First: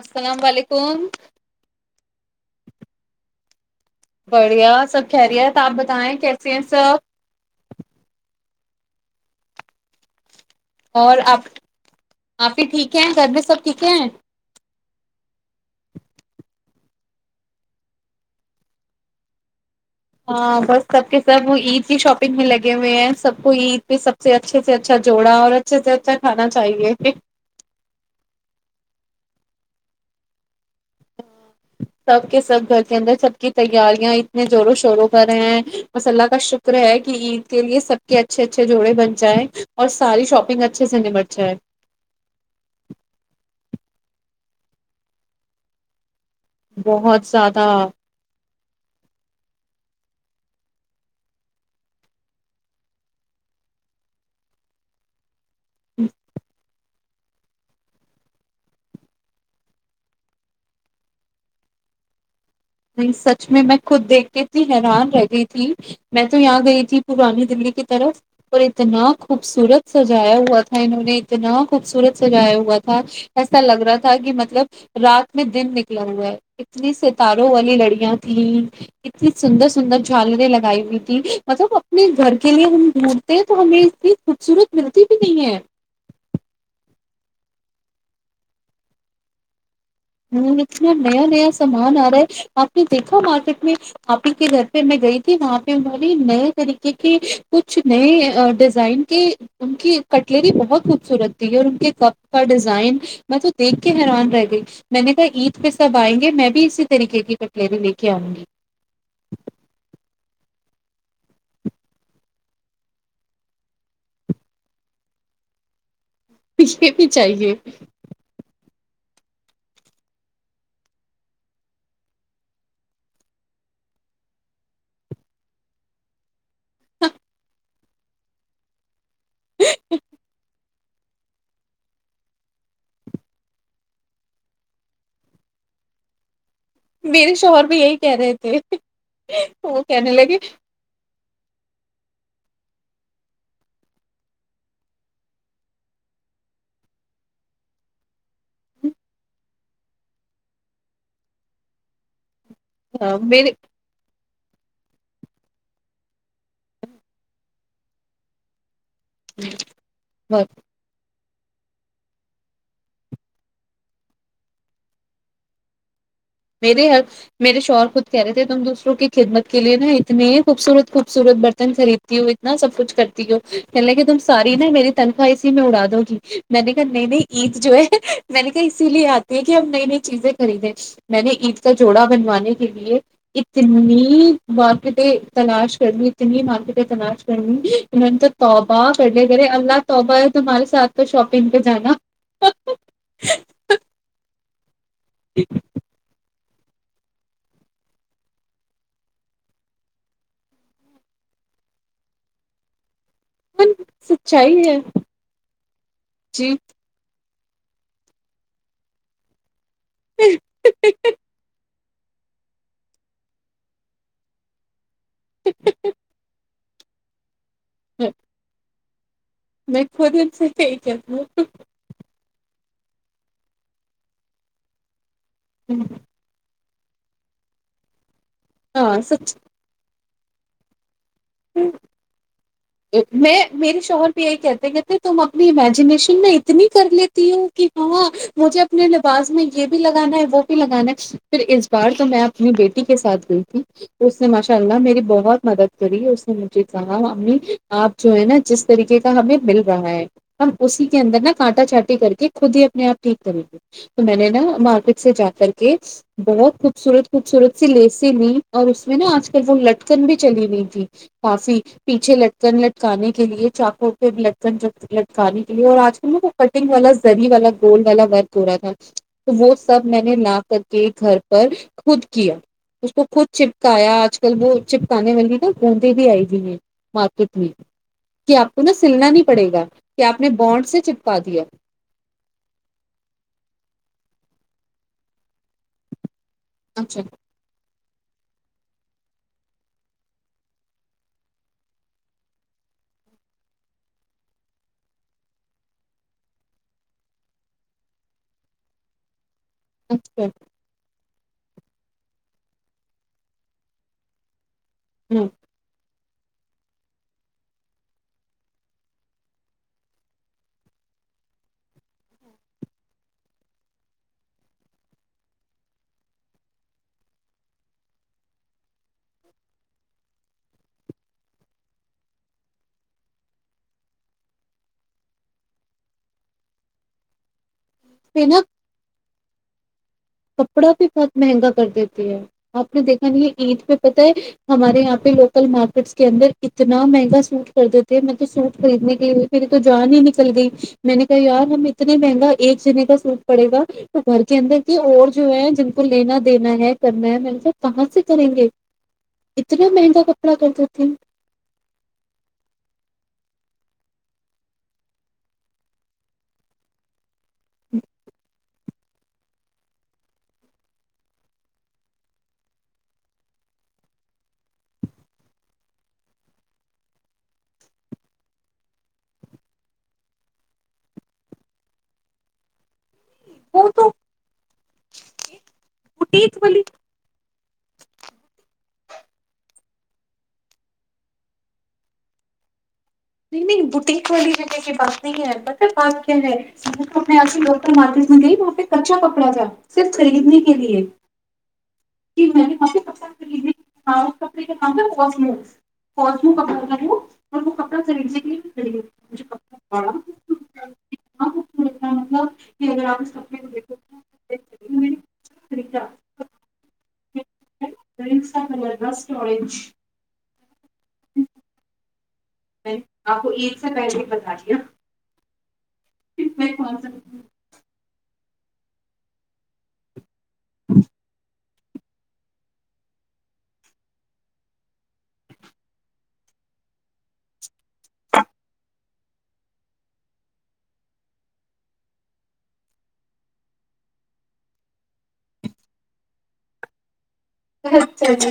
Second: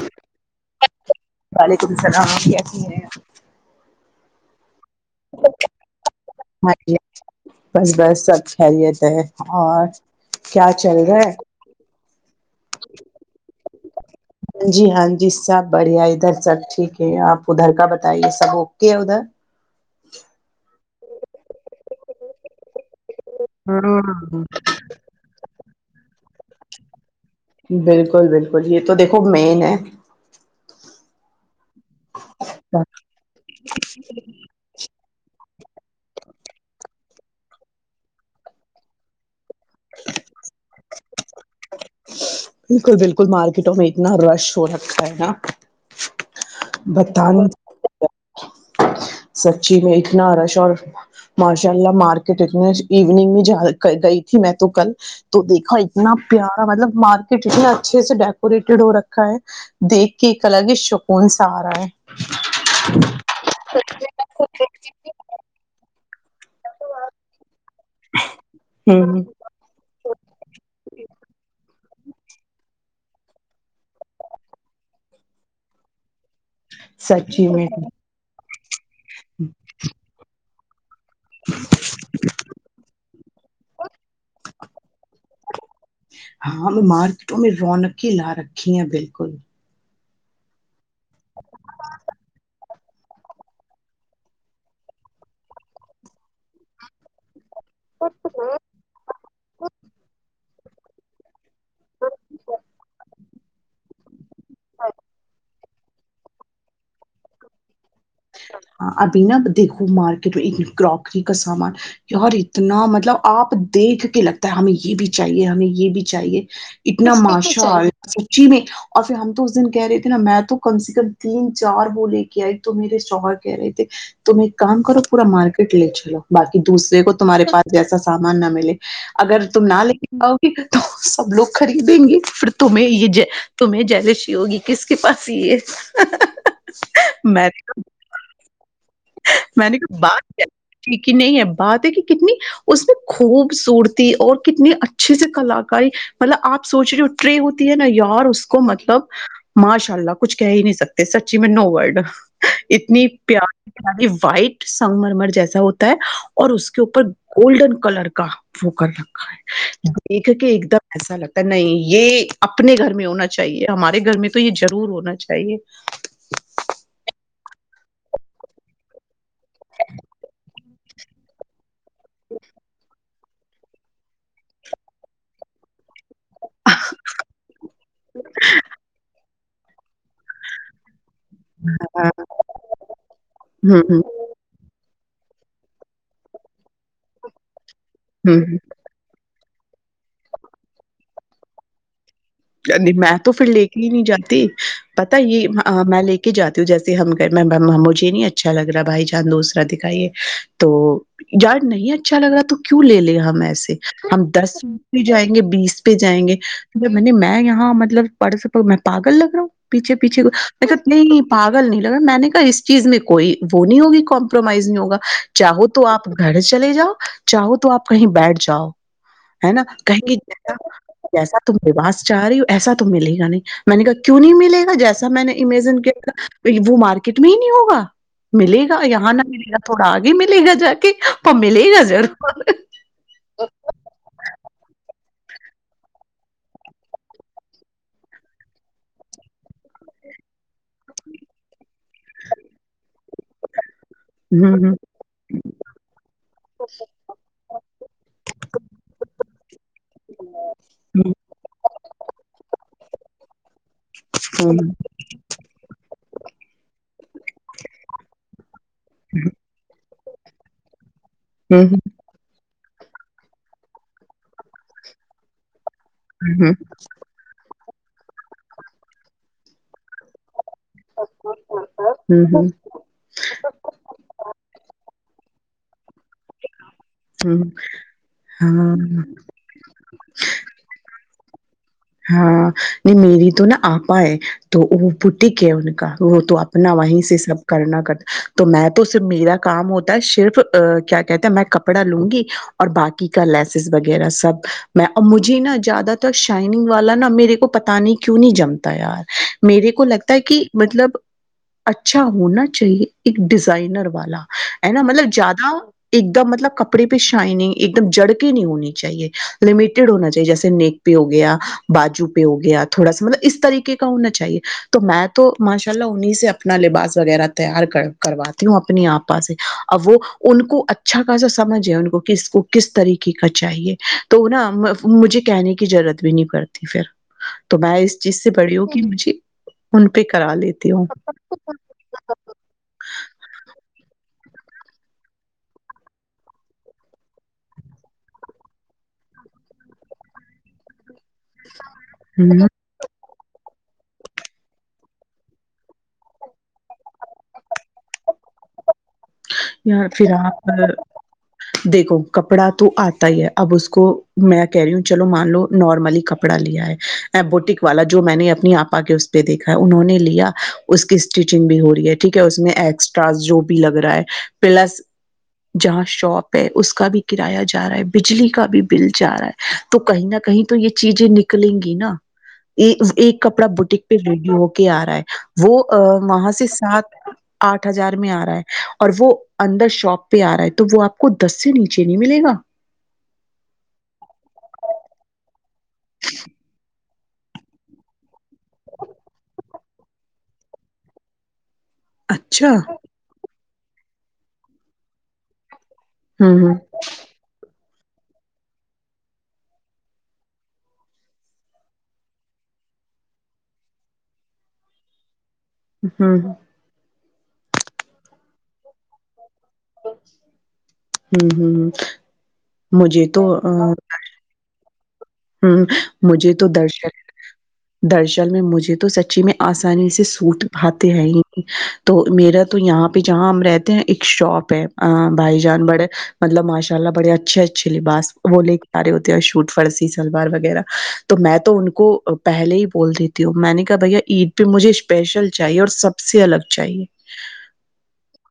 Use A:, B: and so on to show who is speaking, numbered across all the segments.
A: السلام علیکم
B: وعلیکم السلام آ کیا کی ہیں [inaudible]
A: بڑھیا [inaudible] سب کہہریی ہے آپ بتائیں کیسے ہیں
B: ہاں جی
A: سب
B: بس
A: [unintelligible]
B: بس سب خیریت ہے اور [inaudible] چل رہا
A: اور
B: ہے
A: آپ آپ بھی ٹھیک ہیں گھر بھی سب [unintelligible] ٹھیک ہے [inaudible]
B: ہاں جی ہاں جی سب بڑھیا ادھر سب ٹھیک ہے آپ ادھر کا بتائیے سب اوکے ہے ادھر [unintelligible]
A: ہاں بس سب کے سب ایزی شاپنگ ہی لگے ہوئے ہیں [unintelligible] سب کو عید پہ
B: ہاں
A: سب سے اچھے سے اچھا جوڑا عت [unintelligible] ا سے زیاھہ کھانا چاہیے [unintelligible]
B: بالکل بالکل یہ تو دیکھو مین ہے [unintelligible]
A: ہ سب کے سب گھر کے اندر سب کی تیاریاں اتنے زوروں شوروں [unintelligible] ہیں بس اللہ کا شکر ہے کہ عید کے لیے سب کے اچھے اچھے جوڑے بن جائیں [unintelligible] اور ساری شاپنگ اچھے سے نمٹتا ہے [unintelligible]
B: بالکل بالکل مارکیٹوں میں اتنا رش ہو رکھا ہے نا
A: بہت
B: بتا نہیں
A: زیادہ
B: سکتے سچی میں اتنا رش اور ماشاء اللہ مارکیٹ اتنے ایوننگ میں جا گئی تھی میں تو کل تو دیکھا اتنا پیارا مطلب مارکیٹ اتنے اچھے سے ڈیکوریٹڈ ہو رکھا ہے دیکھ کے ایک الگ شکون سے سارا ہے
A: سچ میں میں خود دیکھ کے اتنی حیران رہ گئی تھی میں تو یہاں گئی تھی پرانی دللی کی طرف اور اتنا
B: ہوں
A: خوبصورت سجایا ہوا تھا انہوں نے اتنا خوبصورت سجایا ہوا تھا ایسا لگ رہا تھا کہ مطلب رات میں دن نکلا ہوا ہے اتلیس سے تال
B: سچی
A: و
B: میں
A: والی لڑیاں تھیں اتنی سندر سندر جھالنے لگ گائی بھی مطلب اپنے گھر کے لیے ہم ڈھونڈتے ہیں تو ہمیں اس کی خوبصورت ملتی بھی نہیں ہے
B: تو میں رونق ہی لا رکھی ہے بالکل
A: ہ اتنا نیا نیا سامان آ رہا ہے آپ نے دیکھا مارکیٹ میں آپ ہی کے گھر پہ میں گئی تھی وہاں پہ باری نئے طریقے کے کچھ نئے ڈیزائن کے ان کی کٹلری ب بت خوبصورت تھی اور ان کے کپ کا ڈیزائن میں تو دیکھ کے حیران رہ گئی میں نے کہا عید پہ سب آئیں گے میں بھی اسی طریقے کی پٹلری ل
B: ہاں ابھی نا دیکھو مارک کروکری کا سامان اور اتنا مطلب آپ دیکھ کے لگتا ہے ہمیں یہ بھی چاہیے ہمیں یہ بھی چاہیے
A: یہ بھی
B: اتنا
A: چاہیے
B: ماشاء سچی میں اور پھر ہم تو اس دن کہہ رہے تھے نا میں تو کم سے کم تین چار وہ لے کے آئے تو میرے سر کے رہی تم ایک کام کرو پورا مارکٹ لے چو بای دوسرے کو تمہارے پاس جیسا سامان نہ ملے اگر تم نہ لے کے آاؤ گی تو سب لوگ خریدیں گے پھر تمہیں یہ تمہیں جیلشی ہوگی کس کے پاس یہ
A: میر
B: میں
A: شوہر بھی یہ کیا رہے تھے
B: میں نے
A: وہ
B: کہ
A: کہنے
B: بات
A: لگے
B: کیا ھیک کہ نہیں ہے بات ہے کہ کتنی اس میں خوبصورتی اور کتنی اچھے سے کلاکاری مطلب آپ سوچ رہے ٹرے ہوتی ہے نا یار اس کو مطلب ماشاء اللہ کچھ کہہ ہی نہیں سکتے سچی میں نو ورڈ اتنی
A: ہاں، میرے
B: پیار وائٹ سنگ مرمر جیسا ہوتا ہے اور اس کے اوپر گولڈن کلر کا وہ کر رہا دیکھ کے ایک دم ایسا لگتا نہیں یہ اپنے گھر میں ہونا چاہیے ہمارے گھر میں تو یہ ضرور ہونا چاہیے [unintelligible]
A: میرے ہر میرے شوہر خود کہہ رہے تھے تم دوسروں کی خدمت کے لیے نا اتنے ہی خوبصورت خوبصورت برتن خرید تی ہوں اتنا سب کچھ کرتی کہ ل کہ تم ساری نا میری تنخواہ اسی میں اڑا دو گی میں نے کہا نئی نئی عید جو ہے میں نے کہا اسی لیے آتی ہے کہ ہم نئی نئی چیزیں خریدیں [unintelligible] میں نے عید کا جوڑا بنوانے کے لیے
B: ہوں
A: اتنی مارکیٹیں [unintelligible] تلاش کرنی اتنی مارکیٹیں تلاش کرنی [unintelligible] ان نے تو
B: ہ ہ
A: تابا پہلے [unintelligible] اے اللہ توبہ ہے تمہارے ساتھ تو شاپنگ پہ جانا [unintelligible]
B: کہنی میں تو پھر لے کے ہی نہیں جاتی پتا یہ میں لے کے جاتا [unintelligible] جیسے مجھے نہیں اچھا لگ رہا بھائی جان دوسرا دکھائیے تو جار نہیں اچھا لگ رہا تو کیوں لے لے [unintelligible] ہم ایسے ہم دس
A: سچائی ہے
B: پہ جائیں گے بیس پہ جائیں گے
A: جی
B: جب [unintelligible] میں یہاں مطلب پڑس میں پاگل لگ رہا ہوں [unintelligible] پیچھے پیچھے میںا نہیں پاگل نہیں [unintelligible] اگر میں نے کہا اس چیز میں کوئی وہ نہیں ہوگی کمپرومائز نہیں ہوگا [unintelligible] چاہو تو آپ گھر [unintelligible] چلے جاؤ [unintelligible] چاہو تو آپ کہیں بیٹھ جاؤ [unintelligible] ہے نا
A: میں
B: کہیں
A: خود
B: گے
A: ہم سے
B: جا
A: ہی کہتی
B: جیسا تم [unintelligible] چاہ رہی ہوں ایسا تو ملے گا نہیں میں نے کہا کیوں نہیں ملےا جیسا میں نے [unintelligible] امیجن
A: ہوں
B: کیا [unintelligible] وہ مارکیٹ میں ہی نہیں ہوگا [unintelligible] ملے گا
A: ہاں
B: یہاں نہ
A: سچ
B: ملے گا تھوڑا آگے بھی ملے گا جا کے [unintelligible] پمیے ل
A: میں
B: نظر [unintelligible]
A: میں میری شوہر بھی یہی کہتے کہ تھے تم اپنی امیجنییشن میں اتنی کر لیتی ہوں کہ ہاں مجھے اپنے لباس میں یہ بھی لگانا ہے وہ بھی لگانا ہے پھر اس بار تو میں اپنی بیٹی کے ساتھ گئی تھی [unintelligible] اس نے ماشاء
B: ہوں
A: اللہ میری بہت مدد کری اس نے مجھے کہا امی [unintelligible] آپ جو ہے نا جس طریقے کا ہمیں مل رہا ہے ہم اسی کے اندر نا کانٹا چانٹی کر کے خود ہی اپنے آپ [unintelligible] ٹھیک ہے جی [unintelligible] تو میں نے نا
B: ہوں
A: مارکیٹ سے جا کر کے بہت خوبصورت خوبصورت سی لیسیں لی [unintelligible] اور اس میں نا آج کل وہ ل [unintelligible] کن بھی چلی گئی تھی کافی
B: ہوں
A: پیچھے لگ لکن لٹکانے کے لیے چاقو پہ لٹکن لٹکانے کے لیے اور آ
B: ہوں
A: کٹنگ والا زری والا رول والا ورک ہو رہا تھا تو وہ سب میں نے لا کر کے گھر پر خود
B: ہوں
A: کیا
B: ہوں
A: اس کو خود چپکایا آج کل وہ چپکانے والی کونتی بھی آئی گی ہیں
B: ہوں
A: کتنی کہ آپ کو نا
B: ہاں
A: سلنا نہیں پڑے گا کہ آپ نے بانڈ سے چ پا دیا
B: ہاں نہیں میری تو نہا آپا ہے تو وہ ٹھیک ہے ان کا وہ تو اپنا وہیں
A: اچھا
B: سے سب کرنا کر تو میں تو صرف میرا کام ہوتا ہے صرف کیا کہتے ہیں میں کپڑا لوں گی اور باقی کا لیسز وغیرہ سب میں اور مجھے نا زیادہ تر ش گ والا نا میرے کو پتا نہیں کیوں نہیں جمتا یار میرے کو لگتا ہے
A: اچھا
B: کہ مطلب اچھا ہونا چاہیے ایک ڈیزائنر والا ہے نا مطلب زیاد ایک دم مطلب کپڑے پہ شائننگ ایک دم جڑ کے نہیں ہونی چاہیے لمیٹیڈ ہونا چاہیے جیسے نیک پہ ہو گیا بجو پہ ہو گیا تھوڑا سا مطلب اس طریقے کا ہونا چاہیے تو میں تو ماشاء اللہ انہیں سے اپنا لباس وغیرہ تیار کرواتی ہوں اپنی آپا سے اب وہ ان کو اچھا خاصا سمجھ ہے ان کو کہ اس کو کس طریقے کا چاہیے تو نا مجھے کہنے کی ضرورت بھی نہیں کرتی پھر تو میں اس چیز سے
A: نا
B: پڑی ہوں کہ مجھے ان پہ کرا
A: کپڑا
B: لیتی ہوں
A: بھی بہت مہنگا کر دیتی ہے آپ نے دیکھا نہیں یہ عید پہ پتہ ہے ہمارے یہاں پہ لوکل مارکیٹس کے اندر اتنا مہنگا سوٹ کر دیتے ہیں میںطل تو سوٹ خریدنے کے لیے پھر تو جان ہی نکل گئی میں نے کہا یار ہم اتنے مہنگا
B: ہ
A: ایک جنے کا سوٹ پڑے گا تو گھر کے اندر کہ اور جو ہے جن کو لینا دینا ہے کرنا ہے میں ان سب کہاں سے کریں گے اتنا
B: یا
A: مہنگا
B: پھر
A: کپڑا کر
B: آپ
A: دیتے ہیں
B: دیکھو کپڑا تو آتا ہی ہے اب اس کو میں کہہ رہی ہوں چلو مان لو نارملی کپڑا لیا ہے ایمبوٹک والا جو میں نے اپنی آپ کے اس پہ دیکھا ہے انہوں نے لیا اس کی اسٹیچنگ بھی ہو رہی ہے ٹھیک ہے اس میں ایکسٹرا جو بھی لگا رہا پ ج شپ ہے اس بھی کرا جا رہا ہے بلی کا بھی بل جا رہا ہے تو کہیں نہ کہیں تو یہ چیزیں نکلیں گی نا کپڑا
A: وہ
B: بوٹیک
A: تو
B: پہ ریڈی ہو کے آ رہا ہے وہ وہاں
A: بوٹیک
B: سے
A: والی
B: سات آٹھ ہزار میں آ رہا ہے اور وہ اندر شاپ پہ آ رہا ہے تو وہ آپ کو دس سے نیچے نہیں ملے گا
A: نہیں نہیں بوٹیک والی جگہ کی بات نہیں ہے بٹ پااک ہے اپنے آش لوکل مارکیٹ میں گئی وہاں پہ کچا کپڑا تھا صرف خریدنے کے لیے جی میں
B: اچھا
A: نے کافی پسند کر تھی ہاں ک [unintelligible] کوسم
B: ہوں ہ
A: کپڑ [unintelligible] مطلب کہ اگر آپنے کو [unintelligible]
B: ہوں ہ [inaudible]
A: رن س کلر بسٹ آج [unintelligible] [inaudible]
B: ہوں ہوں ہ [inaudible]
A: میں
B: مجھے تو
A: آپ کو ایک سے پہلے بتا دیا [unintelligible]
B: ہاں [inaudible] مجھے تو
A: میں کون
B: درشن
A: سا
B: درشن [unintelligible] میں مجھے تو سچی میں آسانی سے سو [unintelligible] سوٹ پھاتے ہیں [inaudible] تو میرا تو یہاں پہ جہاں ہم رہتے ہیں ایک شاپ ہے بھائی جان بڑے مطلب ماشاء اللہ بڑے اچھے اچھے لباس وہ لے کے پا رہے ہوتے ہیں شوٹ فرسی سے [unintelligible] سلوار وغیرہ تو میں تو ان کو پہلے ہی بول دیتی ہوں میں نے کہا بھیا عید پہ مجھے اسپیشل چاہیے اور سب سے الگ چاہیے [unintelligible]
A: اچھا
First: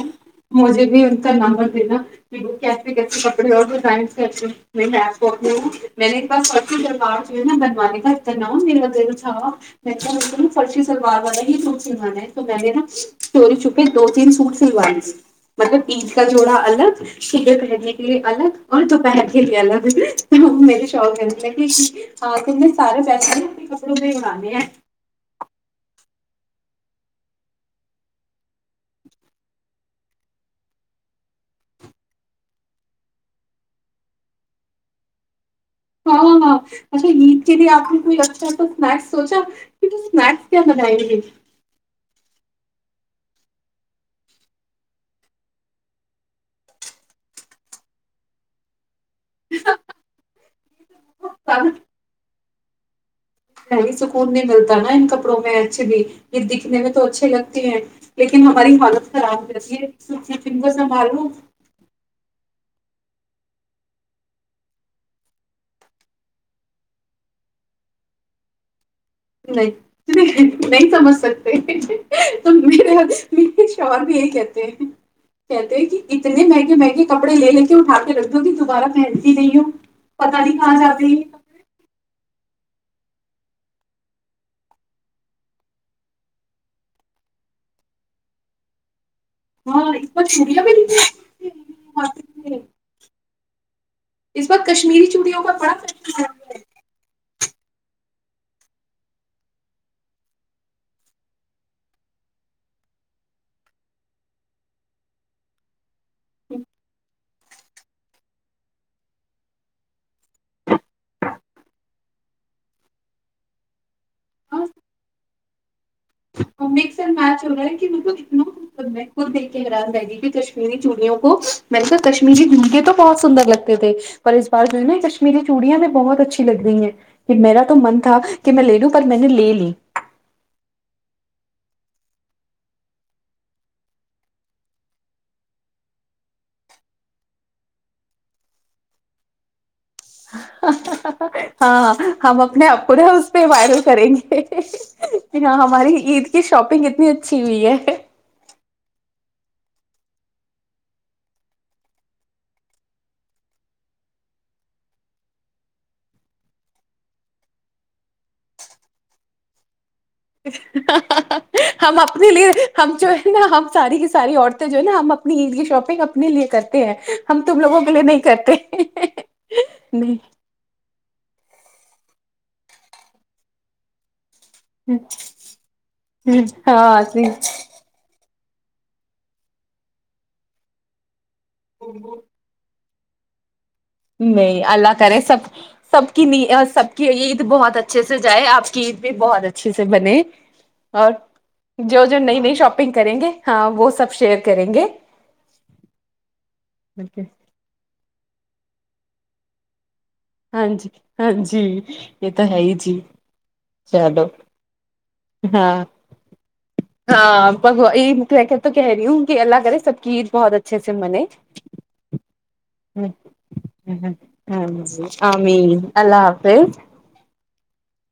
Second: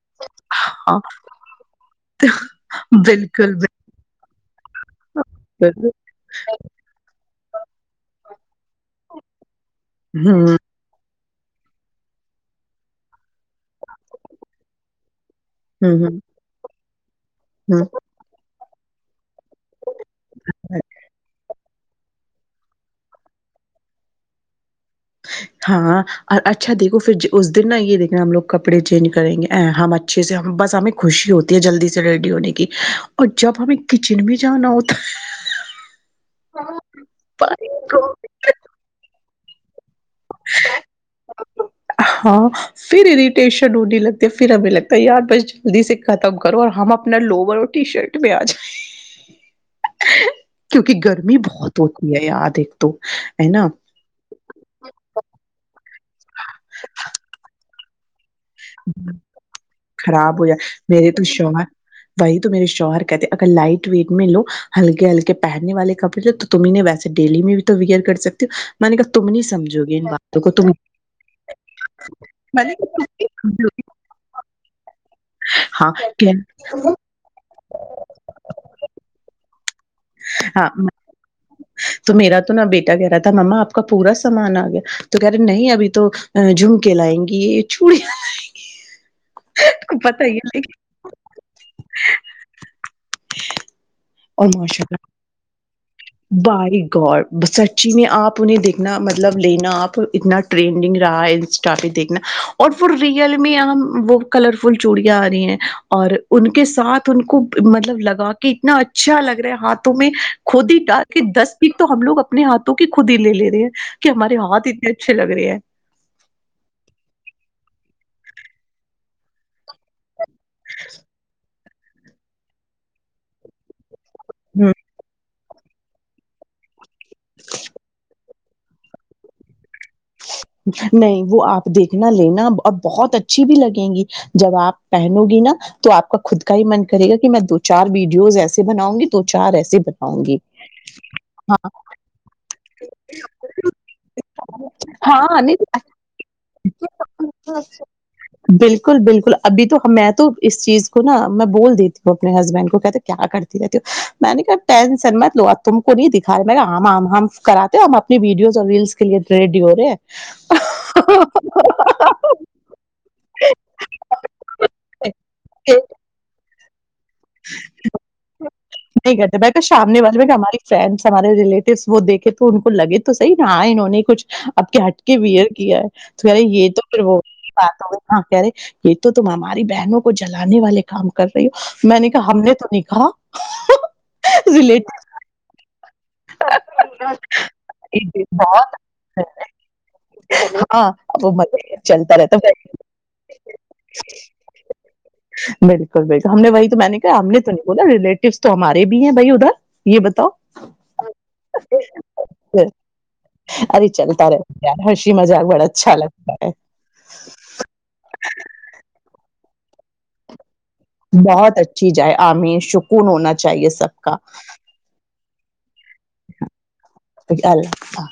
A: مجھے
B: ہاں
A: بھی ان کا نمبر د [unintelligible] ب کیسےچے کپڑے
B: بالکل
A: اور ڈیزائنس کے اچے [inaudible] میںپ
B: بالکل
A: میں نے ایک بس پرس دوا [inaudible] ن بنوے کرتے ن میرے ب تیر [unintelligible] میکھے بکل
B: ہ
A: پرچی سلوار والے [inaudible] چ سنوانا تو میں نے نا اسٹوری چپ [inaudible] پ دو تین سوٹ سلوائی مطلب
B: ہ
A: عید کا جوڑا الگ شیلے
B: ہ
A: پہرنے کے لیے الگ اور تو پہن کے لیا لا
B: ہ
A: میرے شوق ہے کہ ہاں ت سارے پیسے اپنے کپڑوں پ بڑانے ہیں
B: ہاں اور اچھا دیکھو پھر اس دن نا یہ دیکھناا ہم لوگ کپڑے چینج کریں گے ا ہم اچھے سے ہم بس ہمیں خوشی ہوتی ہے جلدی سے ریڈی ہونے کی اور جب ہمیں کچن میں جانا ہوتا
A: ہاں ہاں ہاں اچا عید کے لیے
B: بھائی
A: آ
B: کو-
A: کوئی لچتاس [unintelligible] سوچا [inaudible] ک تو اسنیکس کیا بناائے گے [unintelligible]
B: ہاں پھر اریٹیشن ہونے لگتی پھر ہمیں لگتا ہے یار بس جلدی سے ختم کرو اور ہم اپنا لوور اور ٹی شرٹ پہ آ جائیں کیونکہ گرمی بہت ہوتی ہے یاد تو [inaudible]
A: نہیںی سکون نہیں ملتا نا ان کپڑوں میں اچھھی بھی یہ دکھنے میں تو اچھے لگتے ج [unintelligible] لیکن ہماری حالت خراب ہو جاتی ہے
B: خراب
A: س
B: ہو
A: فن
B: جائے
A: کو
B: میرے تو
A: سنبھالو
B: شوہر وہی میرے شوہر کہتے اگر لائٹ ویٹ میں لو ہلکے ہلکے پہننے والے کپڑے تو تم ویسے ڈیلی میں بھی تو ویئر کر سکتی ہو میں نے کہ
A: نہیں نہیں سمجھ سکتے ت
B: میں نے
A: میرے
B: کہا
A: م شاور بھی یہی کہتے ہیں کہتے کہ اتنے مہنگے مہنگے کپڑے لے کے اٹھا کے رکھتی ہووں کہ تبارہ پہنتی نہیں ہوں پتا نہیں
B: ہاں
A: کھا ستی
B: تو میرا تو نہا بیٹا کہہ رہا تھا ما آپ کا پورا سامان آ گیا تو کہہ رہے نہیں ابھی تو جھمکے لائیں گی یہ چوڑیاں لائیں گی آپ کو
A: ہاںپ
B: پتا ہی
A: چیا
B: ہے
A: بھی اس
B: اور
A: بار
B: ماشاء
A: کشمیری چمی ہو میں بڑا خ
B: بائی گڑ سرچی میں آپ انہیں دیکھنا مطلب لینا آپ اتنا ٹرینڈنگ رہا ہے انسٹا پہ دیکھنا اور وہ ریئل میں یہاں وہ کلر فل چوڑیاں آ رہی ہیں اور ان کے ساتھ ان کو مطلب لگا کے اتنا اچھا لگ رہا ہے ہاتھوں میں خود ہی ڈ کے دس پٹ تو ہم لوگ اپنے ہاتھوں کی خود ہی لے لے رہے ہیں کہ ہمارے ہاتھ اتنے اچھے لگ رہے ہیں
A: مس اڈ میچ ہو رہا ہے کہ م کو د خود دیکھ کے حیران رہ گی کہ کشمیری چوڑیوں کو م نےے تو کشمیری گھے تو بہت سندر لگتے تھے پر اس
B: ہ
A: بار جو ن ک میری چوڑیاں میں بہت اچھی لگ رہی ہیں کہ میرا تو من تھا کہ میں لے لوں پر میں نے لے لی
B: نہیں وہ آپ دیکھنا لینا اور بہت اچھی بھی لگیں گی جب آپ پہنو گی نا تو آپ کا خود کا ہی من کرے گا کہ میں دو چار ویڈیوز ایسے بناؤں گی دو چار ایسے بناؤں گی
A: ہاں ہم اپنے اپنا اس پہ ورو کریں گے
B: نہیں
A: ہاں
B: تو
A: ہماری عید کی شاپنگ اتنی اچھی ہوئی ہے
B: بالکل بالکل ابھی تو میں تو اس چیز کو نا میں بول دیتی ہوں اپنے ہسبینڈ کو کہتے کیا کرتی رہتی ہوں میں نے کہ ٹینسن میں لو تم کو نہیں دکھا رہے ہم کراتے ہم اپنی ویڈیوز اور ریلس کے لیے ریڈی ہو رہے ہے
A: ہم اپنے لیے ہم جو ہے نا ہم ساری کی ساری عورتیں جو ہے نا ہم اپنی عید کی
B: ہیں
A: شاپنگ اپنے لیے کرتے [inaudible] ہم تم لوگوں کے لیے نہیں کرتے
B: نہیں کرتے ب تو شامنے
A: نہیں
B: والے میں ہماری فرینس ہمارے ریلیٹوس وہ دیکے تو ان کو لگے تو صح رہااں انہوں نے کچھ اب کے ہٹ کے وئر کیا ہے تو کہہے یہ تو
A: ہاں
B: پھر وہ بات ہو گئی ہاں کہہ رہے یہ تو تم ہماری بہنوں کو جلانے والے کام کو کر رہی ہ میں نہیں کہا ہم نے تو نہیں ہاں
A: نہیں اللہ کرے سب سب کی ن سب کی عید بہت اچھے سے جائے آپ
B: بہت
A: کی عید بھی بہت اچھے سے بنے
B: ہاں
A: اور
B: وہ مزے
A: جو
B: چلتا
A: جو
B: رہتا
A: نئی نئی
B: ہے
A: شاپنگ کریں گے ہاں وہ سب شیئر کریں گےکے
B: بالکل بالکل ہم نے وہی تو میں نے کہا ہم نے تو نہیں بولا ریلیٹیوس تو ہمارے بھی ہیں بھائی ادھر یہ بتا
A: ہاں جی ہاں جی یہ تو ہے ہی جی
B: ارے
A: چلو
B: چلتا رہتا ہے یار ہنسی مذاق بڑا
A: ہاں
B: اچھا لگتا ہے
A: ہاں بگو میں کہ تو کہہ رہی ہوں کہ اللہ سبکید بہت اھا
B: بہت اچھی جائے عام سکون ہونا چاہیے سب کا
A: امی
B: ا اللہ حف